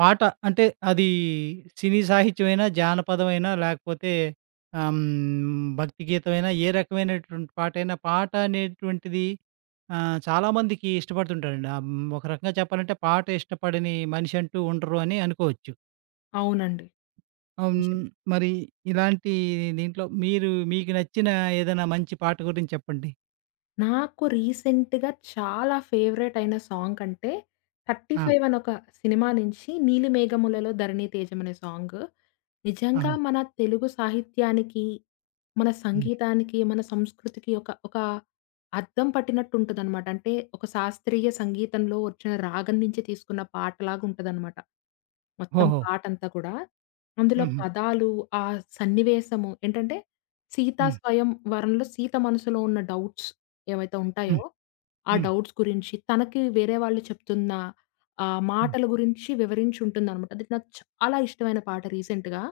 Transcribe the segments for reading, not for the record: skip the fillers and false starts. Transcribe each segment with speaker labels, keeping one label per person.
Speaker 1: పాట అంటే అది సినీ సాహిత్యమైనా, జానపదమైనా లేకపోతే భక్తి గీతమైనా ఏ రకమైనటువంటి పాటైనా పాట అనేటువంటిది చాలామందికి ఇష్టపడుతుంటారండి. ఒక రకంగా చెప్పాలంటే పాట ఇష్టపడని మనిషి అంటూ ఉండరు అని అనుకోవచ్చు.
Speaker 2: అవునండి.
Speaker 1: హ్మ్,
Speaker 2: నిజం.
Speaker 1: మరి ఇలాంటి దీంట్లో మీరు మీకు నచ్చిన ఏదైనా మంచి పాట గురించి చెప్పండి?
Speaker 2: నాకు రీసెంట్‌గా చాలా ఫేవరెట్ అయిన సాంగ్ అంటే
Speaker 1: ఆ!
Speaker 2: 'థర్టీఫైవ్' అని ఒక సినిమా నుంచి 'నీలిమేఘములలో ధరణి తేజం' అనే సాంగ్. నిజంగా
Speaker 1: ఆహా!
Speaker 2: మన తెలుగు సాహిత్యానికి, మన
Speaker 1: హ్మ్.
Speaker 2: సంగీతానికి, మన సంస్కృతికి ఒక ఒక అద్దం పట్టినట్టు ఉంటదనమాట. అంటే ఒక శాస్త్రీయ సంగీతంలో వచ్చిన రాగం నుంచి తీసుకున్న పాటలాగా ఉంటదనమాట. మొత్తం
Speaker 1: ఓహో!
Speaker 2: పాటంతా కూడా. అందులో
Speaker 1: హుహు.
Speaker 2: పదాలు, ఆ సన్నివేశము ఏంటంటే సీతా
Speaker 1: హ్మ్.
Speaker 2: స్వయం వరంలో సీత మనసులో ఉన్న డౌట్స్ ఏవైతే ఉంటాయో,
Speaker 1: హ్మ్.
Speaker 2: ఆ
Speaker 1: హ్మ్.
Speaker 2: డౌట్స్ గురించి తనకి వేరే వాళ్ళు చెప్తున్న
Speaker 1: హ్మ్. హ్మ్.
Speaker 2: మాటల గురించి వివరించుంటుందనమాట. అది నాకు చాలా ఇష్టమైన పాట రీసెంట్‌గా.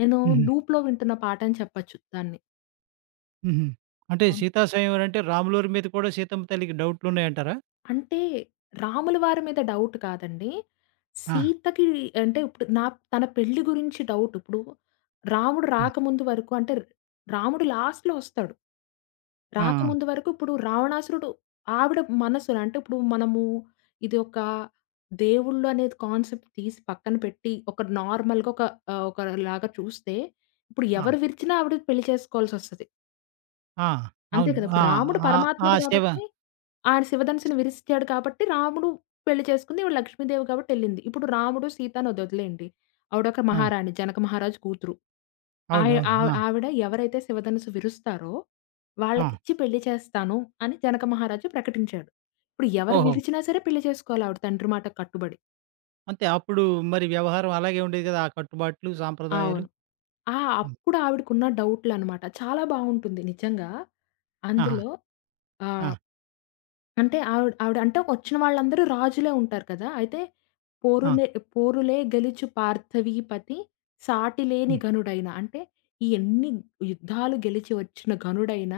Speaker 2: నేను
Speaker 1: హుహు.
Speaker 2: లూప్‌లో వింటున్న పాట అని చెప్పచ్చు దాన్ని.
Speaker 1: హుహు. అంటే
Speaker 2: అవును.
Speaker 1: 'సీతా స్వయంవరం' అంటే రాములవారి మీద కూడా సీతమ్మ తల్లికి డౌట్లున్నాయంటారా?
Speaker 2: అంటే రాముల వారి మీద డౌట్ కాదండి.
Speaker 1: ఆ!
Speaker 2: సీతకి అంటే ఇప్పుడు తన పెళ్లి గురించి డౌట్. ఇప్పుడు రాముడు
Speaker 1: హ్మ్.
Speaker 2: రాకముందు వరకు అంటే రాముడు లాస్ట్‌లో వస్తాడు.
Speaker 1: ఆ! ఉమ్,
Speaker 2: రాకముందు వరకు ఇప్పుడు రావణాసురుడు ఆవిడ మనసులో అంటే ఇప్పుడు మనము ఇది ఒక దేవుళ్ళు అనేది కాన్సెప్ట్ తీసి పక్కన పెట్టి, ఒక నార్మల్‌గా ఒక ఒకలాగా చూస్తే, ఇప్పుడు
Speaker 1: ఆ! ఆ!
Speaker 2: ఎవరు విరిచినా ఆవిడ పెళ్లి చేసుకోవాల్సొస్తది.
Speaker 1: ఆ!
Speaker 2: అంతే
Speaker 1: అవును.
Speaker 2: కదా!
Speaker 1: ఆ!
Speaker 2: ఇప్పుడు రాముడు
Speaker 1: ఆ! ఆ!
Speaker 2: పరమాత్ముడు
Speaker 1: శివ
Speaker 2: కాబట్టి ఆ! శివధనుస్సుని విరిచాడు కాబట్టి రాముడు పెళ్లి చేసుకుంది. ఈవిడ లక్ష్మీదేవి కాబట్టెళ్ళింది. ఇప్పుడు రాముడు, సీతను అదొదిలేయండి. ఆవిడొక
Speaker 1: ఆ!
Speaker 2: మహారాణి. జనక మహారాజు కూతురు. ఆయ
Speaker 1: అవునవును.
Speaker 2: ఆవ్
Speaker 1: ఆ!
Speaker 2: ఆవిడ ఎవరైతే శివధనుస్సు విరుస్తారో
Speaker 1: ఆ!
Speaker 2: వాళ్ళకిచ్చి పెళ్లి చేస్తాను అని జనక మహారాజు ప్రకటించాడు. ఇప్పుడు ఎవరు
Speaker 1: ఓహో!
Speaker 2: విరిచినా సరే పెళ్లి చేసుకోవాలి ఆవిడ తండ్రి మాటకు కట్టుబడి.
Speaker 1: అంతే అప్పుడు మరి వ్యవహారం అలాగే ఉండేది కదా! ఆ కట్టుబాట్లు, సాంప్రదాయాలు.
Speaker 2: అవును. ఆ!
Speaker 1: హ్మ్.
Speaker 2: అప్పుడు ఆవిడకున్న డౌట్‌లనమాట. చాలా బావుంటుంది నిజంగా.
Speaker 1: ఆహా!
Speaker 2: అందులో ఆ!
Speaker 1: ఆ!
Speaker 2: అంటే ఆవిడ ఆవిడ అంటే వచ్చిన వాళ్ళందరూ రాజులే ఉంటారు కదా! అయితే
Speaker 1: ఆ!
Speaker 2: పోరులే పోరులే గెలుచు పార్థవీపతి సాటి లేని
Speaker 1: హ్మ్.
Speaker 2: ఘనుడైన అంటే ఈ ఎన్ని యుద్ధాలు గెలిచి వచ్చిన ఘనుడైన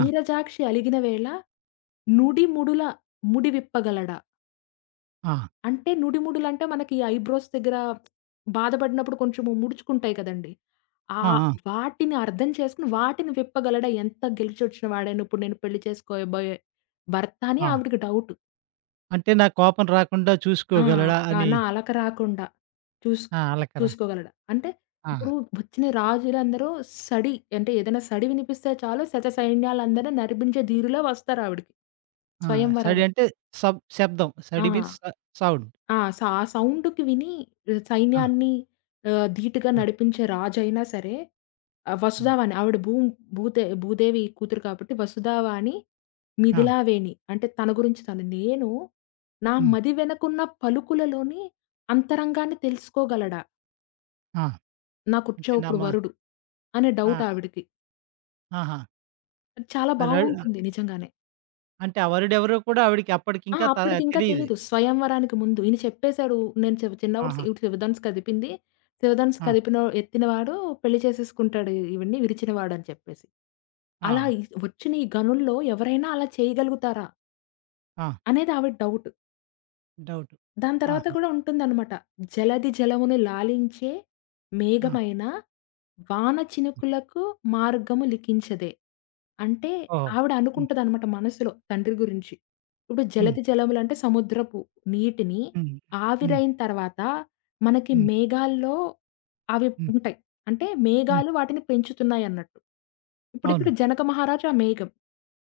Speaker 1: ఆ!
Speaker 2: అలిగిన వేళ నుడిముడుల ముడివిప్పగలడా?
Speaker 1: ఆ!
Speaker 2: అంటే నుడిముడులంటే మనకి ఐబ్రోస్ దగ్గర బాధపడినప్పుడు కొంచెము ముడుచుకుంటాయి కదండీ!
Speaker 1: ఆ!
Speaker 2: ఆహ్,
Speaker 1: ఆ!
Speaker 2: వాటిని అర్థం చేసుకొని వాటిని విప్పగలడా ఎంత గెలిచొచ్చిన వాడైనా ఇప్పుడు నేను పెళ్లి చేసుకోబోయే భర్త అని
Speaker 1: ఆ!
Speaker 2: ఆవిడకి డౌట్.
Speaker 1: అంటే నాకు కోపం రాకుండా
Speaker 2: ఆ!
Speaker 1: చూసుకోగలడా
Speaker 2: ఆ!
Speaker 1: అని
Speaker 2: నా అలక రాకుండా చూస్
Speaker 1: ఆ! అలకరా.
Speaker 2: చూసుకోగలడా. అంటే
Speaker 1: ఆ!
Speaker 2: ఇప్పుడు వచ్చిన రాజులందరూ సడి అంటే ఏదైనా సడి వినిపిస్తే చాలు శతసైన్యాలందరిని నరిపించే ధీరులే వస్తారావిడకి.
Speaker 1: ఆ! సడి
Speaker 2: స్వయంవరానికి.
Speaker 1: అంటే సబ్ శబ్దం.
Speaker 2: ఆ!
Speaker 1: సడి మీన్స్ స సౌండ్.
Speaker 2: ఆ! ఆ సౌండ్‌కి విని
Speaker 1: ఆ!
Speaker 2: సైన్యాన్ని ధీటుగా
Speaker 1: ఆ!
Speaker 2: నడిపించే రాజైనా సరే,
Speaker 1: ఆ!
Speaker 2: వసుధావని ఆవిడ భూతే భూదేవి కూతురు కాబట్టి వసుధావాని
Speaker 1: ఆ!
Speaker 2: మిథిలావేణి అంటే తన గురించి తను. నేను నా
Speaker 1: హ్మ్.
Speaker 2: మది వెనకున్న పలుకులలోని అంతరంగాన్ని తెలుసుకోగలడా
Speaker 1: ఆ! అంటే
Speaker 2: నాకుచ్చేప్పుడు
Speaker 1: నమ్మ
Speaker 2: వరుడు అనే డౌట్
Speaker 1: ఆ!
Speaker 2: ఆవిడకి.
Speaker 1: ఆహా!
Speaker 2: అది చాలా
Speaker 1: అలల్
Speaker 2: బావుంటుంది నిజంగానే.
Speaker 1: అంటే ఆ వరుడెవరో కూడా ఆవిడకి
Speaker 2: ఆ!
Speaker 1: అప్పటికింకా
Speaker 2: అప్పటికింకా
Speaker 1: తెలీదు.
Speaker 2: తెలీదు. స్వయంవరానికి ముందు. ఈయన చెప్పేసాడు. నేను చిన్నప్పుడు
Speaker 1: ఆహా!
Speaker 2: ఇటు శివధనుస్సు కదిపింది. శివధనుస్సు
Speaker 1: ఆ!
Speaker 2: కదిపిన ఎత్తినవాడు పెళ్లి చేసేసుకుంటాడు ఈవిడ్ని విరిచినవాడని చెప్పేసి.
Speaker 1: ఆ!
Speaker 2: అలా ఈ వచ్చిన ఈ గనుల్లో ఎవరైనా అలా చేయగలుగుతారా?
Speaker 1: ఆ!
Speaker 2: అనేది ఆవిడ డౌట్.
Speaker 1: డౌటు.
Speaker 2: దాని తర్వాత
Speaker 1: ఆహా!
Speaker 2: గూడా ఉంటుందనమాట. జలధి జలమును లాలించే
Speaker 1: ఆ!
Speaker 2: మేఘమైన వాన చినుకులకు మార్గము లిఖించదే. అంటే
Speaker 1: ఓహో!
Speaker 2: ఆవిడ
Speaker 1: హ్మ్.
Speaker 2: అనుకుంటదనమాట మనసులో తండ్రి గురించి. ఇప్పుడు
Speaker 1: హ్మ్.
Speaker 2: జలధి జలములంటే సముద్రపు నీటిని
Speaker 1: హ్మ్. హ్మ్.
Speaker 2: ఆవిరైన తర్వాత మనకి
Speaker 1: హ్మ్.
Speaker 2: మేఘాల్లో అవి
Speaker 1: హ్మ్.
Speaker 2: ఉంటాయి. అంటే
Speaker 1: హ్మ్.
Speaker 2: మేఘాలు వాటిని పెంచుతున్నాయన్నట్టు. ఇప్పుడిక్కడ
Speaker 1: అవును.
Speaker 2: జనక మహారాజు ఆ మేఘం.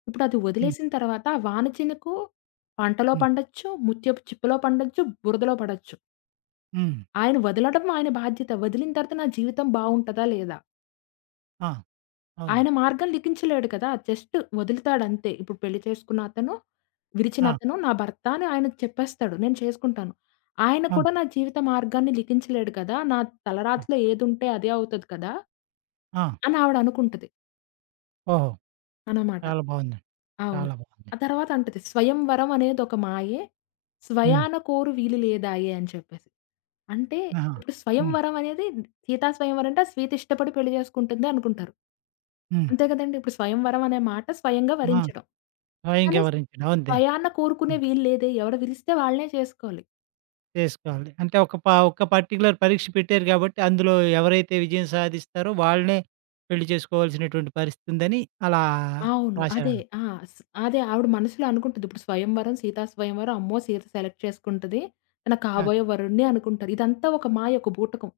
Speaker 2: ఇప్పుడది
Speaker 1: హ్మ్.
Speaker 2: వదిలేసిన తర్వాత ఆ వాన చినుకు పంటలో
Speaker 1: హ్మ్.
Speaker 2: పండొచ్చు, ముత్యపు చిప్పలో పండొచ్చు, బురదలో పడొచ్చు.
Speaker 1: హ్మ్.
Speaker 2: ఆయన వదలడం ఆయన బాధ్యత. వదిలిన తర్వాత నా జీవితం బావుంటదా? లేదా?
Speaker 1: ఆ!
Speaker 2: ఆయన
Speaker 1: అవునండి.
Speaker 2: మార్గం లిఖించలేడు కదా! జస్ట్ వదులుతాడంతే. ఇప్పుడు పెళ్లి చేసుకున్న అతను,
Speaker 1: ఆ!
Speaker 2: విరిచిన అతను నా భర్త అని ఆయన చెప్పేస్తాడు. నేను చేసుకుంటాను. ఆయన
Speaker 1: ఆ!
Speaker 2: కూడా నా జీవిత మార్గాన్ని లిఖించలేడు కదా! నా
Speaker 1: ఆ!
Speaker 2: తలరాతలో ఏదుంటే అదే అవుతది కదా!
Speaker 1: ఆ!
Speaker 2: అని ఆవిడ అనుకుంటది.
Speaker 1: ఓహో!
Speaker 2: అనమాట.
Speaker 1: చాలా బావుందండి.
Speaker 2: అవును.
Speaker 1: చాలా బావుంది.
Speaker 2: ఆ తర్వాత అంటది "స్వయంవరం అనేది ఒక మాయే,
Speaker 1: హ్మ్.
Speaker 2: స్వయాన కోరు వీలు లేదాయె" అని చెప్పేసి. అంటే
Speaker 1: ఆహా!
Speaker 2: ఇప్పుడు
Speaker 1: హ్మ్.
Speaker 2: స్వయంవరం అనేది సీతా స్వయంవరం అంటే సీత ఇష్టపడి పెళ్లి చేసుకుంటుంది అనుకుంటారు.
Speaker 1: హ్మ్.
Speaker 2: అంతే కదండీ! ఇప్పుడు స్వయంవరం అనే మాట స్వయంగా
Speaker 1: ఆ!
Speaker 2: వరించడం.
Speaker 1: స్వయంగా
Speaker 2: కానీ
Speaker 1: వివరించడం అంతే.
Speaker 2: స్వయాన కోరుకునే వీలు లేదే. ఎవరు పిలిస్తే వాళ్ళనే చేసుకోవాలి.
Speaker 1: చేసుకోవాలి. అంటే ఒక పర్టిక్యులర్ పరీక్ష పెట్టారు కాబట్టి, అందులో ఎవరైతే విజయం సాధిస్తారో వాళ్ళనే పెళ్లి చేసుకోవాల్సినటువంటి పరిస్థితుందని అలా
Speaker 2: అవును. అదే.
Speaker 1: రాశారని.
Speaker 2: ఆ! స్ అదే ఆవిడ మనసులో అనుకుంటది. ఇప్పుడు 'స్వయంవరం', 'సీతా స్వయంవరం' అమ్మో! సీత సెలెక్ట్ చేసుకుంటది. తన
Speaker 1: ఆ!
Speaker 2: కాబోయే వరుడిని అనుకుంటది. ఇదంతా ఒక మాయ, ఒక బూటకం.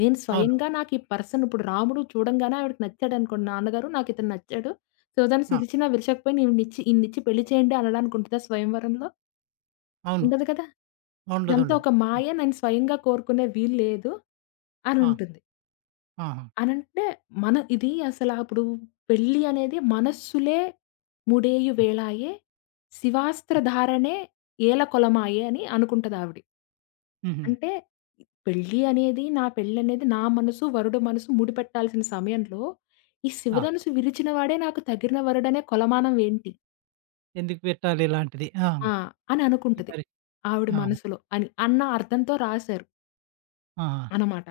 Speaker 2: నేను
Speaker 1: అవును.
Speaker 2: స్వయంగా నాకు ఈ పర్సన్ ఇప్పుడు రాముడు చూడంగానే ఆవిడకి నచ్చాడనుకోండి నాన్నగారు నాకితను నచ్చాడు. సుధను
Speaker 1: ఆ!
Speaker 2: సిరిచినా విరచకపోయినా ఈవిడనిచ్చి ఈయన్నిచ్చి పెళ్లి చేయండి అనడానికి ఉంటదా స్వయంవరంలో?
Speaker 1: అవును.
Speaker 2: ఉండదు కదా! ఇదంతా
Speaker 1: ఉండదుండదు.
Speaker 2: ఒక మాయ.
Speaker 1: హ్మ్.
Speaker 2: నేను స్వయంగా కోరుకునే వీల్లేదు
Speaker 1: ఆ!
Speaker 2: అనుంటుంది.
Speaker 1: ఆహా!
Speaker 2: అనంటే మన ఇది అసల అప్పుడు పెళ్లి అనేది మనస్సులే ముడేయు
Speaker 1: హ్మ్.
Speaker 2: వేళాయె, శివాస్త్ర
Speaker 1: హ్మ్.
Speaker 2: ధారణే ఏల కొలమాయె అని అనుకుంటదావిడ.
Speaker 1: హుహు.
Speaker 2: అంటే పెళ్లి అనేది, నా పెళ్లనేది నా మనసు, వరుడు మనసు ముడిపెట్టాల్సిన సమయంలో, ఈ
Speaker 1: ఆ!
Speaker 2: శివధనుసు విరిచిన వాడే నాకు తగిన వరుడనే కొలమానం ఏంటి?
Speaker 1: ఎందుకు పెట్టాలి ఇలాంటిది? ఆ!
Speaker 2: ఆ! అని
Speaker 1: ఈ
Speaker 2: అనుకుంటది.
Speaker 1: పరి
Speaker 2: ఆవిడ
Speaker 1: ఆహా!
Speaker 2: మనసులో అని అన్న అర్థంతో రాశారు.
Speaker 1: ఆహా!
Speaker 2: అనమాట.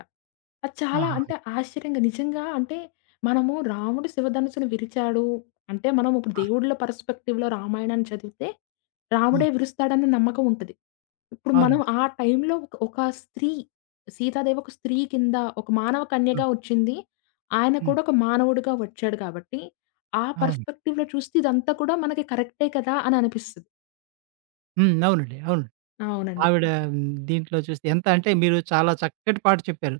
Speaker 2: అది చాలా
Speaker 1: ఆహా!
Speaker 2: అంటే ఆశ్చర్యంగా నిజంగా అంటే మనము రాముడు శివధనుస్సును విరిచాడు అంటే మనం ఇప్పుడు
Speaker 1: ఆ!
Speaker 2: దేవుళ్ళ పర్స్పెక్టివ్‌లో రామాయణాన్ని చదివితే రాముడే
Speaker 1: హ్మ్.
Speaker 2: విరుస్తాడన్న నమ్మకం ఉంటది. ఇప్పుడు మనం
Speaker 1: అవునండి.
Speaker 2: ఆ టైంలో ఒక ఒక స్త్రీ సీతాదేవి ఒక స్త్రీ కింద ఒక మానవ
Speaker 1: హ్మ్.
Speaker 2: కన్యగా వచ్చింది. ఆయన
Speaker 1: హ్మ్.
Speaker 2: కూడా ఒక మానవుడిగా వచ్చాడు కాబట్టి ఆ
Speaker 1: అవును.
Speaker 2: పర్స్పెక్టివ్‌లో చూస్తే ఇదంతా కూడా మనకి కరెక్టే కదా! అని అనిపిస్తది.
Speaker 1: హ్మ్. అవునండి. అవును.
Speaker 2: అవునండి.
Speaker 1: ఆవిడ హ్మ్, దీంట్లో చూస్తే ఎంత అంటే మీరు చాలా చక్కటి పాట చెప్పారు.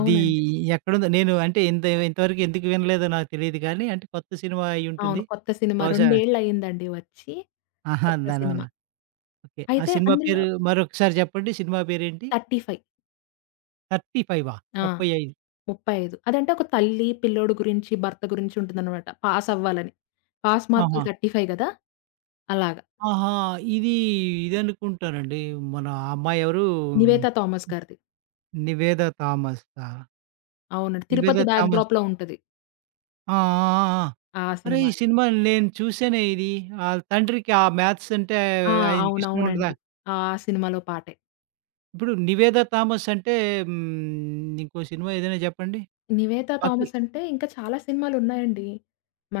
Speaker 1: ఇది ఎక్కడుందో నేను అంటే ఇంతవరకు ఎందుకు వినలేదో నాకు తెలీదు కానీ అంటే కొత్త సినిమా
Speaker 2: అవును.
Speaker 1: అయ్యుంటుంది.
Speaker 2: కొత్త సినిమా
Speaker 1: బహుశా
Speaker 2: రెండేళ్లయిందండి వచ్చి.
Speaker 1: ఆహా!
Speaker 2: కొత్త
Speaker 1: దానివల్ల.
Speaker 2: సినిమా.
Speaker 1: ఓకే. ఆ
Speaker 2: అయితే
Speaker 1: సినిమా
Speaker 2: అందులో
Speaker 1: పేరు మరొకసారి చెప్పండి. సినిమా పేరేంటి?
Speaker 2: 35.
Speaker 1: 35ఆ?
Speaker 2: ఆ!
Speaker 1: 35.
Speaker 2: 35 అదంటే ఒక తల్లి, పిల్లోడు గురించి, భర్త గురించి ఉంటుందనమాట. పాస్ అవ్వాలని. పాస్ మార్కులు
Speaker 1: ఆహా!
Speaker 2: 35 గదా! అలాగా.
Speaker 1: ఆహా! ఇది ఇదనుకుంటానండి. మన అమ్మాయి ఎవరు
Speaker 2: 'నివేతా థామస్' గారిది.
Speaker 1: 'నివేద థామసా?'
Speaker 2: అవునండి.
Speaker 1: 'నివేద
Speaker 2: 'తిరుపతి బ్యాక్
Speaker 1: థామస్'
Speaker 2: డ్రాప్‌లో' ఉంటది
Speaker 1: ఆ! ఆ! ఆ!
Speaker 2: ఆ
Speaker 1: అరే!
Speaker 2: సినిమా
Speaker 1: ఈ
Speaker 2: అండి.
Speaker 1: సినిమా నేను చూసానే ఇది. ఆళ్ళ తండ్రికి ఆ మ్యాథ్స్ అంటే
Speaker 2: ఆ!
Speaker 1: ఆయనకిష్టం ఉండదా?
Speaker 2: అవునవునండి. ఆ సినిమాలో పాటే.
Speaker 1: ఇప్పుడు 'నివేదా థామస్' అంటే హ్మ్, ఇంకో సినిమా ఏదైనా చెప్పండి.
Speaker 2: 'నివేతా
Speaker 1: వకీ
Speaker 2: థామస్' అంటే ఇంకా చాలా సినిమాలున్నాయండి.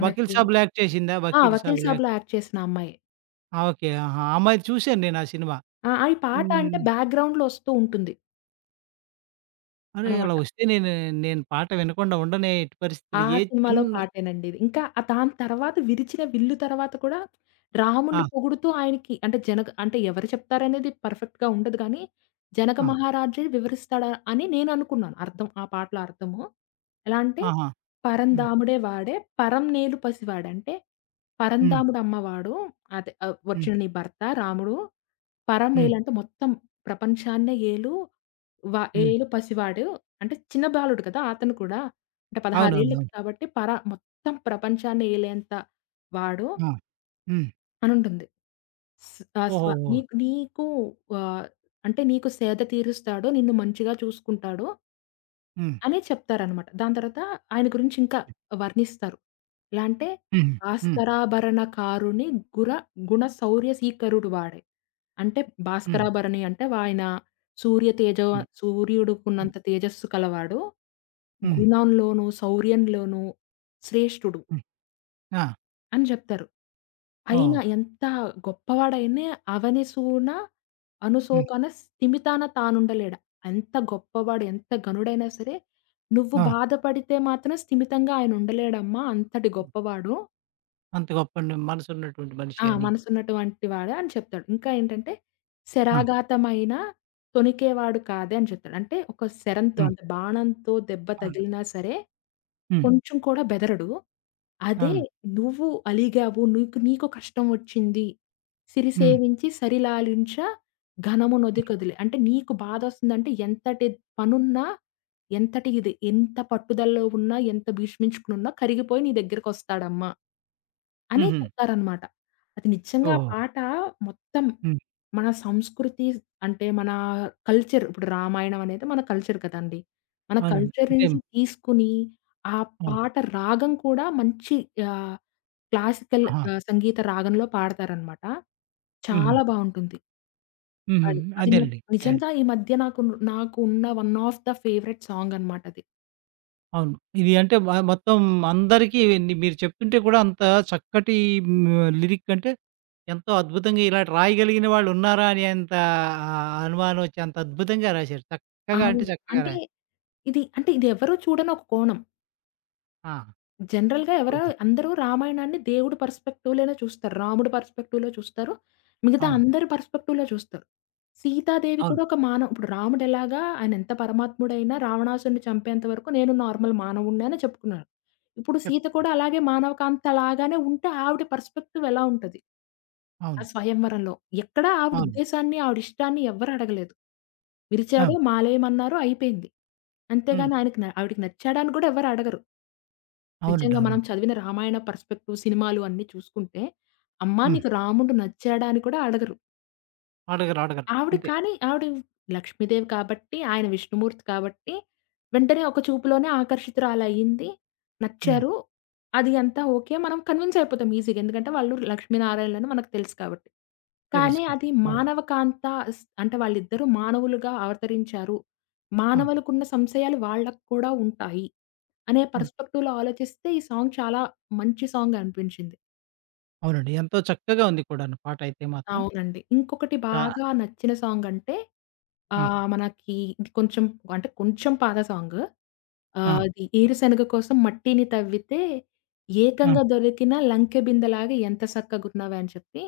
Speaker 1: 'వకీల్ సాబ్‌లో' యాక్ట్ చేసిందా?
Speaker 2: ఆ!
Speaker 1: 'వకీల్
Speaker 2: 'వకీల్
Speaker 1: సాబ్‌లో' యాక్ట్
Speaker 2: సాబ్‌లో' యాక్ట్ చేసిన అమ్మాయే.
Speaker 1: ఆ! ఓకే. ఆహా! ఆ అమ్మాయిది చూసాను నేను ఆ సినిమా.
Speaker 2: ఆ! ఆ ఈ పాట అంటే
Speaker 1: హ్మ్.
Speaker 2: బ్యాక్‌గ్రౌండ్‌లో వస్తూ ఉంటుంది
Speaker 1: అరే! అలా
Speaker 2: అనమాట.
Speaker 1: వస్తే నేను నేను పాట వినకుండా ఉండనే ఎట్టి
Speaker 2: ఆ
Speaker 1: పరిస్థితుల్లో. ఏ
Speaker 2: సినిమాలో
Speaker 1: చిన్న
Speaker 2: పాటేనండిది. ఇంకా ఆ దాని తర్వాత 'విరిచిన విల్లు' తర్వాత కూడా
Speaker 1: ఆ!
Speaker 2: రాముడిని పొగుడుతూ ఆయనకి అంటే జనగ అంటే ఎవరు చెప్తారనేది పర్ఫెక్ట్‌గా ఉండదు కానీ, జనక
Speaker 1: ఆ!
Speaker 2: మహారాజే వివరిస్తాడా అని నేననుకున్నాను. అర్థం ఆ పాటలో అర్థము. ఎలా అంటే
Speaker 1: ఆహా! హ్మ్.
Speaker 2: పరంధాముడే వాడే పరం నేలు పసివాడంటే
Speaker 1: హ్మ్.
Speaker 2: పరంధాముడు అమ్మవాడు అదే
Speaker 1: హ్మ్.
Speaker 2: వచ్చిన నీ భర్త రాముడు
Speaker 1: హ్మ్.
Speaker 2: పరమేలంటే మొత్తం ప్రపంచాన్నే ఏలు వ
Speaker 1: హ్మ్.
Speaker 2: ఏలు పసివాడు. అంటే చిన్న బాలుడు కదా! అతను కూడా. అంటే 16
Speaker 1: అవునవునవును.
Speaker 2: ఏళ్ళకి కాబట్టి పర మొత్తం ప్రపంచాన్ని ఏలేంత వాడు
Speaker 1: ఆ! హ్మ్.
Speaker 2: అనుంటుంది. స్ ఆహ్, స్వ
Speaker 1: ఓహోహో!
Speaker 2: నీకు నీకు ఆహ్, అంటే నీకు సేద తీరుస్తాడు. నిన్ను మంచిగా చూసుకుంటాడు.
Speaker 1: హ్మ్.
Speaker 2: అని చెప్తారనమాట. దాని తర్వాత ఆయన గురించి ఇంకా వర్ణిస్తారు. ఎలా అంటే
Speaker 1: హుహు. హ్మ్.
Speaker 2: భాస్కరాభరణ కారుని గుర గుణ శౌర్య సీకరుడు వాడే. అంటే
Speaker 1: హ్మ్.
Speaker 2: భాస్కరాభరణి అంటే ఆయన సూర్య తేజ
Speaker 1: హ్మ్. హ్మ్.
Speaker 2: సూర్యుడుకున్నంత తేజస్సు కలవాడు.
Speaker 1: హ్మ్.
Speaker 2: గుణంలోనూ, శౌర్యంలోనూ శ్రేష్ఠుడు.
Speaker 1: హ్మ్. ఆ!
Speaker 2: అని జెప్తారు.
Speaker 1: ఓహో!
Speaker 2: అయినా ఎంత గొప్పవాడైనా అవనిసూన
Speaker 1: హ్మ్.
Speaker 2: అనుసోకన స్థిమితాన తానుండలేడ. ఎంత గొప్పవాడు, ఎంత ఘనుడైనా సరే, నువ్వు
Speaker 1: ఆ!
Speaker 2: బాధపడితే మాత్రం స్థిమితంగా ఆయన ఉండలేడమ్మా! అంతటి గొప్పవాడు.
Speaker 1: అంత గొప్ప మనసున్నటువంటి మనిషి
Speaker 2: ఆ!
Speaker 1: అని.
Speaker 2: మనసున్నటువంటి వాడే అని చెప్తాడు. ఇంకా ఏంటంటే,
Speaker 1: ఆ!
Speaker 2: శరాఘాతమైన తొణికేవాడు కాదే అని చెప్తాడు. అంటే ఒక శరంతో
Speaker 1: హ్మ్.
Speaker 2: అంటే బాణంతో దెబ్బ
Speaker 1: అవును.
Speaker 2: తగిలినా సరే
Speaker 1: హ్మ్.
Speaker 2: కొంచెం కూడా బెదరడు. అదే
Speaker 1: అవును.
Speaker 2: నువ్వు అలిగావు, నీకు నీకు కష్టం వచ్చింది.
Speaker 1: హ్మ్.
Speaker 2: సిరిసేవించి సరిలాలించ ఘనమునొదికదిలి. అంటే నీకు బాధొస్తుందంటే ఎంతటి పనున్నా, ఎంతటి ఇది ఎంత పట్టుదలలో ఉన్నా, ఎంత భీష్మించుకునున్నా కరిగిపోయి నీ దగ్గరకొస్తాడమ్మ. అని
Speaker 1: హుహు.
Speaker 2: చెప్తారనమాట. అది నిజంగా ఆ
Speaker 1: ఓహో!
Speaker 2: పాట మొత్తం
Speaker 1: హ్మ్.
Speaker 2: మన సంస్కృతి అంటే మన కల్చర్ ఇప్పుడు రామాయణం అనేది మన కల్చర్ కదండీ. మన
Speaker 1: అవునండి.
Speaker 2: కల్చర్
Speaker 1: అంటే
Speaker 2: నుంచి తీసుకొని ఆ
Speaker 1: ఆ!
Speaker 2: పాట రాగం కూడా మంచి ఆహ్, క్లాసికల్
Speaker 1: ఆహా!
Speaker 2: సంగీత రాగంలో పాడతారనమాట.
Speaker 1: హుహు.
Speaker 2: చాలా బావుంటుంది.
Speaker 1: హుహు.
Speaker 2: అది. అది నాకు
Speaker 1: అదేనండి. యాహ్!
Speaker 2: నిజంగా ఈ మధ్య నాకు నాకు ఉన్న one of the favourite song అనమాట అది.
Speaker 1: అవును. ఇది అంటే మొత్తం అందరికీ ని మీరు చెప్తుంటే కూడా అంత చక్కటి హ్మ్, లిరిక్ అంటే ఎంతో అద్భుతంగా ఇలా రాయగలిగిన వాళ్ళున్నారా అనేంత ఆహ్, అనుమానం వచ్చి అంత అద్భుతంగా రాశారు. చక్కగా అంటే
Speaker 2: అవును.
Speaker 1: చక్కగా
Speaker 2: అంటే
Speaker 1: రా
Speaker 2: ఇది ఎవరు చూడని ఒక కోణం.
Speaker 1: ఆ!
Speaker 2: జనరల్‌గా
Speaker 1: అవునండి.
Speaker 2: అందరూ రామాయణాన్ని దేవుడి పర్స్పెక్టివ్‌లోనే చూస్తారు. రాముడి పర్స్పెక్టివ్‌లో చూస్తారు. మిగతా
Speaker 1: అవును.
Speaker 2: అందరి పర్స్పెక్టివ్‌లో చూస్తారు. సీతాదేవి
Speaker 1: అవును.
Speaker 2: కూడా ఒక మానవ ఇప్పుడు రాముడెలాగా ఆయన ఎంత పరమాత్ముడైనా రావణాసురుడిని చంపేంత వరకు నేను నార్మల్ మానవుడినే అని చెప్పుకున్నాడు. ఇప్పుడు సీత కూడా
Speaker 1: చెప్తున్నాను.
Speaker 2: అలాగే మానవ కాంత లాగానే ఉంటే ఆవిడ పర్స్పెక్టివ్ ఎలా ఉంటది? ఆ
Speaker 1: అవును.
Speaker 2: స్వయంవరంలో. ఎక్కడ ఆవిడ
Speaker 1: అవును.
Speaker 2: ఉద్దేశాన్ని, ఆవిడ ఇష్టాన్ని ఎవ్వరు అడగలేదు.
Speaker 1: ఆ!
Speaker 2: విరిచాడు, మాలేయమన్నారు అయిపోయింది.
Speaker 1: హ్మ్.
Speaker 2: అంతేగాని ఆయనకి ఆవిడకి నచ్చాడా అని కూడా ఎవరు అడగరు.
Speaker 1: అవునండి.
Speaker 2: నిజంగా మనం
Speaker 1: అవునండి.
Speaker 2: చదివిన రామాయణ పర్స్పెక్టివ్ సినిమాలు అన్నీ చూసుకుంటే, అమ్మా!
Speaker 1: హ్మ్.
Speaker 2: నీకు రాముడు నచ్చాడా? అని కూడా అడగరు.
Speaker 1: అడగరు. అడగరు.
Speaker 2: ఆవిడ
Speaker 1: అంతే.
Speaker 2: కానీ ఆవిడ లక్ష్మీదేవి కాబట్టి, ఆయన విష్ణుమూర్తి కాబట్టి, వెంటనే ఒక చూపులోనే ఆకర్షితురాలయ్యింది.
Speaker 1: హ్మ్.
Speaker 2: నచ్చారు. అది అంతా ఓకే. మనం కన్విన్స్ అయిపోతాం ఈజీగా. ఎందుకంటే వాళ్ళు లక్ష్మీనారాయణలని మనకు తెలుసు కాబట్టి. కానీ
Speaker 1: తెలుసుకున్నాం.
Speaker 2: అది
Speaker 1: అవును.
Speaker 2: మానవ కాంత అంటే వాళ్ళిద్దరూ మానవులుగా అవతరించారు.
Speaker 1: ఆ!
Speaker 2: మానవులకున్న సంశయాలు వాళ్ళకి కూడా ఉంటాయి. అనే
Speaker 1: అవును.
Speaker 2: పర్స్పెక్టివ్‌లో ఆలోచిస్తే ఈ సాంగ్ చాలా మంచి సాంగ్ అనిపించింది.
Speaker 1: అవునండి. ఎంతో చక్కగా ఉంది కూడాను పాటయితే మాత్రం.
Speaker 2: అవునండి. ఇంకొకటి
Speaker 1: చా
Speaker 2: బాగా నచ్చిన సాంగ్ అంటే
Speaker 1: ఆ!
Speaker 2: మనకి ఇది కొంచెం అంటే కొంచెం పాత సాంగు.
Speaker 1: ఆ!
Speaker 2: అది ఏరుశనగ కోసం మట్టిని తవ్వితే
Speaker 1: ఆ!
Speaker 2: ఏకంగా దొరికిన లంకె బిందెలాగా ఎంత సక్కగున్నావే అని చెప్పి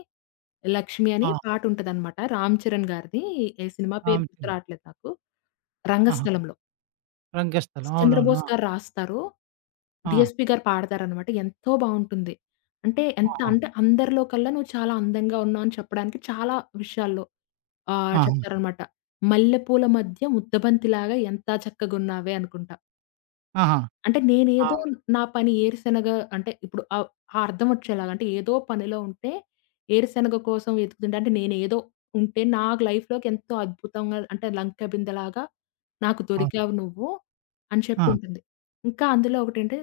Speaker 2: 'లక్ష్మి' అని
Speaker 1: ఆ!
Speaker 2: పాటుంటదనమాట. రామ్ చరణ్ గారిది. ఏ సినిమా పేరు గుర్తు
Speaker 1: రామచిలక
Speaker 2: రావట్లేదు నాకు.
Speaker 1: ఆహా!
Speaker 2: రంగస్థలంలో.
Speaker 1: రంగస్థలం. అవునవును.
Speaker 2: చంద్రబోస్
Speaker 1: ఆ!
Speaker 2: గారు రాస్తారు.
Speaker 1: ఆ!
Speaker 2: డీఎస్పీ గారు పాడతారనమాట. ఎంతో బావుంటుంది. అంటే ఎంత
Speaker 1: ఆహా!
Speaker 2: అంటే అందరిలో కల్లా నువ్వు చాలా అందంగా ఉన్నావు అని చెప్పడానికి చాలా విషయాల్లో. ఆ!
Speaker 1: ఆహా!
Speaker 2: చెప్తారనమాట. "మల్లెపూల మధ్య ముద్దబంతిలాగా ఎంత చక్కగున్నావే" అనుకుంటా.
Speaker 1: ఆహా!
Speaker 2: అంటే
Speaker 1: ఆ!
Speaker 2: నేనేదో నా పని ఏరుశెనగ అంటే ఇప్పుడు ఆ అర్థం వచ్చేలాగా అంటే ఏదో పనిలో ఉంటే ఏరుశెనగ కోసం వెతుకుతుంటే అంటే నేనేదో ఉంటే నా లైఫ్‌లోకి ఎంతో అద్భుతంగా అంటే లంక బిందెలాగా నాకు
Speaker 1: అవును.
Speaker 2: దొరికావు నువ్వు అని చెప్పి
Speaker 1: ఆ!
Speaker 2: ఉంటుంది. ఇంకా అందులో ఒకటంటే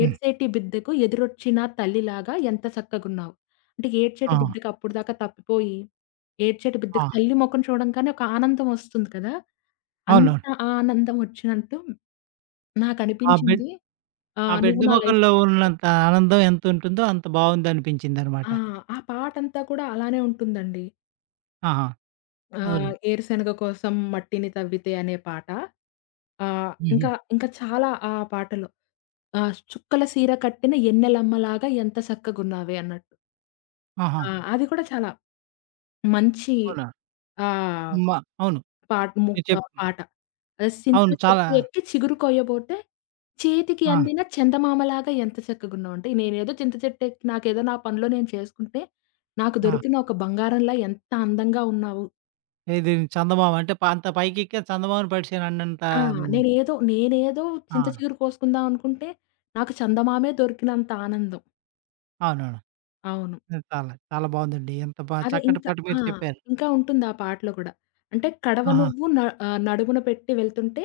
Speaker 1: హ్మ్.
Speaker 2: "ఏడ్సేటి బిద్దకు ఎదురొచ్చిన తల్లిలాగా ఎంత చక్కగున్నావు." అంటే ఏడ్చేటి
Speaker 1: ఆహా!
Speaker 2: బిడ్డకి అప్పటిదాకా తప్పిపోయి ఏడ్చేటి
Speaker 1: ఆ!
Speaker 2: బిడ్డకి తల్లి మొఖం చూడంగానే ఒక ఆనందం ఒస్తుంది కదా! అంత
Speaker 1: అవునవును.
Speaker 2: ఆనందం ఒచ్చినట్టు
Speaker 1: ఆ బెడ్
Speaker 2: నాకనిపించింది.
Speaker 1: ఆ
Speaker 2: 'నువ్వు
Speaker 1: బెడ్
Speaker 2: నా
Speaker 1: మొకంలో
Speaker 2: లైఫ్‌లో'
Speaker 1: ఉన్నంత ఆనందం ఎంతుంటుందో అంత బావుందనిపించిందనమాట.
Speaker 2: ఆ! ఆ పాటంతా కూడా అలానే ఉంటుందండి.
Speaker 1: ఆహా!
Speaker 2: ఓకే.
Speaker 1: అవును.
Speaker 2: 'ఏరుశెనగ కోసం మట్టిని తవ్వితే' అనే పాట.
Speaker 1: హుహు.
Speaker 2: ఇంకా ఇంకా చాలా ఆ పాటలో 'చుక్కల సీర కట్టిన ఎన్నెలమ్మలాగా ఎంత సక్కగున్నావే' అన్నట్టు.
Speaker 1: ఆహా!
Speaker 2: ఆ! అది కూడా చాలా మంచి
Speaker 1: అవునా!
Speaker 2: ఆహ్
Speaker 1: మా అవును.
Speaker 2: పాట్
Speaker 1: మీరు
Speaker 2: ముక్క
Speaker 1: చెప్
Speaker 2: పాట. అదే సింత
Speaker 1: అవును. చాలా
Speaker 2: చెట్టు ఎక్కి చిగురు కొయ్యబోతే చేతికి
Speaker 1: ఆ!
Speaker 2: అందిన చందమామలాగా ఎంత చక్కగున్నావంటే, నేనేదో చింత చెట్టెక్కి నాకేదో నా పనిలో నేను చేసుకుంటే, నాకు
Speaker 1: ఆ!
Speaker 2: దొరికిన ఒక బంగారంలా ఎంత అందంగా ఉన్నావు.
Speaker 1: ఇది చందమామ అంటే ప అంత పైకెక్కాను చందమామను పడిసాను అన్నంత
Speaker 2: ఆ!
Speaker 1: హ్మ్.
Speaker 2: నేనేదో నేనేదో
Speaker 1: ఆ!
Speaker 2: చింత చిగురు కోసుకుందాం అనుకుంటే, నాకు చందమామే దొరికినంత ఆనందం.
Speaker 1: అవునవును.
Speaker 2: అవును.
Speaker 1: హ్మ్. చాలా, చాలా బావుందండి. ఎంత బా
Speaker 2: అదే
Speaker 1: చక్కటి
Speaker 2: ఇంకా
Speaker 1: పాట
Speaker 2: ఆ!
Speaker 1: మీరు చెప్పారు.
Speaker 2: ఇంకా ఉంటుంది ఆ పాటలో కూడా. అంటే కడవ
Speaker 1: ఆహా!
Speaker 2: నువ్వు న ఆహ్, నడుమున పెట్టి వెళ్తుంటే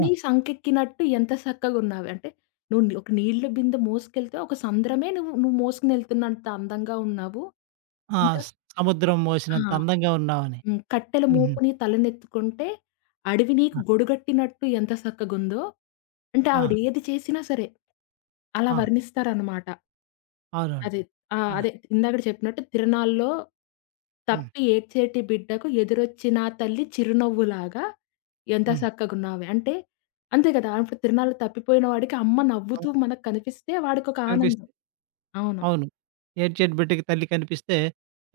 Speaker 1: ఆ!
Speaker 2: సంకెక్కినట్టు ఎంత సక్కగున్నావే. అంటే నువ్వు ఒక నీళ్ల బిందె మోసుకెళ్తే ఒక సంద్రమే నువ్వు నువ్వు మోసుకునెళ్తున్నంత అందంగా ఉన్నావు.
Speaker 1: ఆ!
Speaker 2: ఇంకా
Speaker 1: స్ సముద్రం
Speaker 2: ఆ!
Speaker 1: మోసినంత అందంగా ఉన్నావని.
Speaker 2: కట్టెల
Speaker 1: హుహు.
Speaker 2: మోపుని తలనెత్తుకుంటే అడవి నీకు
Speaker 1: ఆ!
Speaker 2: గొడుగట్టినట్టు ఎంత సక్కగుందో. అంటే
Speaker 1: ఆ!
Speaker 2: ఆవిడ ఏది చేసినా సరే అలా
Speaker 1: ఆ!
Speaker 2: వర్ణిస్తారనమాట.
Speaker 1: అవునవును.
Speaker 2: అదే. ఆ!
Speaker 1: ఆ!
Speaker 2: అదే ఇందాకడ చెప్పినట్టు 'తిరణాల్లో'
Speaker 1: హ్మ్.
Speaker 2: తప్పి ఏడ్చేటి బిడ్డకు ఎదురొచ్చిన ఆ తల్లి చిరునవ్వులాగా ఎంత
Speaker 1: హ్మ్.
Speaker 2: సక్కగున్నావే. అంటే అంతే కదా! ఇప్పుడు 'తిరణాల్లో' తప్పిపోయిన వాడికి అమ్మ నవ్వుతూ
Speaker 1: హ్మ్.
Speaker 2: మనకు కనిపిస్తే వాడికొక
Speaker 1: కనిపిస్తే
Speaker 2: ఆనందం. అవును.
Speaker 1: అవును. ఏడ్చేటి బిడ్డకి తల్లి కనిపిస్తే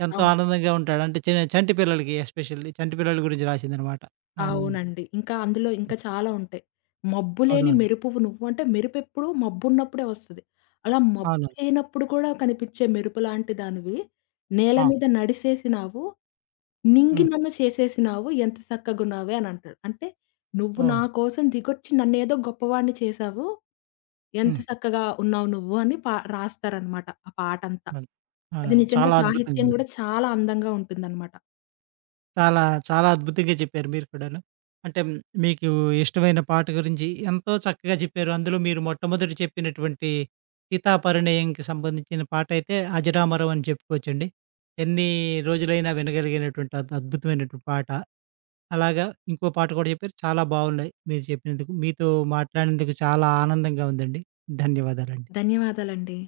Speaker 1: ఎంతో
Speaker 2: అవును.
Speaker 1: ఆనందంగా ఉంటాడు. అంటే చంటి పిల్లలకి ఎస్పెషల్లీ చంటి పిల్లల గురించి రాసిందనమాట. అన్
Speaker 2: అవునండి. ఇంకా అందులో ఇంకా చాలా ఉంటాయి. 'మబ్బులేని
Speaker 1: అవునవును.
Speaker 2: మెరుపువు నువ్వు' అంటే మెరుపెప్పుడు మబ్బున్నప్పుడే వస్తది. అలా మబ్బు
Speaker 1: అవును.
Speaker 2: లేనప్పుడు కూడా కనిపించే మెరుపు లాంటి దానివి. నేల
Speaker 1: ఆ!
Speaker 2: మీద నడిసేసినావు నింగి
Speaker 1: హ్మ్.
Speaker 2: నన్ను చేసేసినావు ఎంత సక్కగున్నావే అనంటాడు. అంటే నువ్వు
Speaker 1: ఓహ్!
Speaker 2: నా కోసం దిగొచ్చి నన్నేదో గొప్పవాడిని చేశావు. ఎంత
Speaker 1: హ్మ్.
Speaker 2: చక్కగా ఉన్నావు నువ్వు అని పా రాస్తారనమాట ఆ పాటంతా.
Speaker 1: అవును.
Speaker 2: అది
Speaker 1: అవును.
Speaker 2: నిజంగా
Speaker 1: చాలా
Speaker 2: సాహిత్యం
Speaker 1: అద్భుతంగా
Speaker 2: గూడా చాలా అందంగా ఉంటుందనమాట.
Speaker 1: చాలా, చాలా అద్భుతంగా చెప్పారు మీరు కూడాను. అంటే హ్మ్, మీకు ఇష్టమైన పాట గురించి ఎంతో చక్కగా చెప్పారు. అందులో మీరు మొట్టమొదటి చెప్పినటువంటి 'సీతాపరిణయం'కి సంబంధించిన పాటైతే అజరామరం అని చెప్పుకోవచ్చండి. ఎన్ని రోజులైనా వినగలిగినటువంటి అద్భుతమైనటువంటి పాట. అలాగా ఇంకో పాట కూడా చెప్పారు. చాలా బావున్నాయి మీరు చెప్పినందుకు. మీతో మాట్లాడినందుకు చాలా ఆనందంగా ఉందండి. ధన్యవాదాలండి.
Speaker 2: ధన్యవాదాలండి.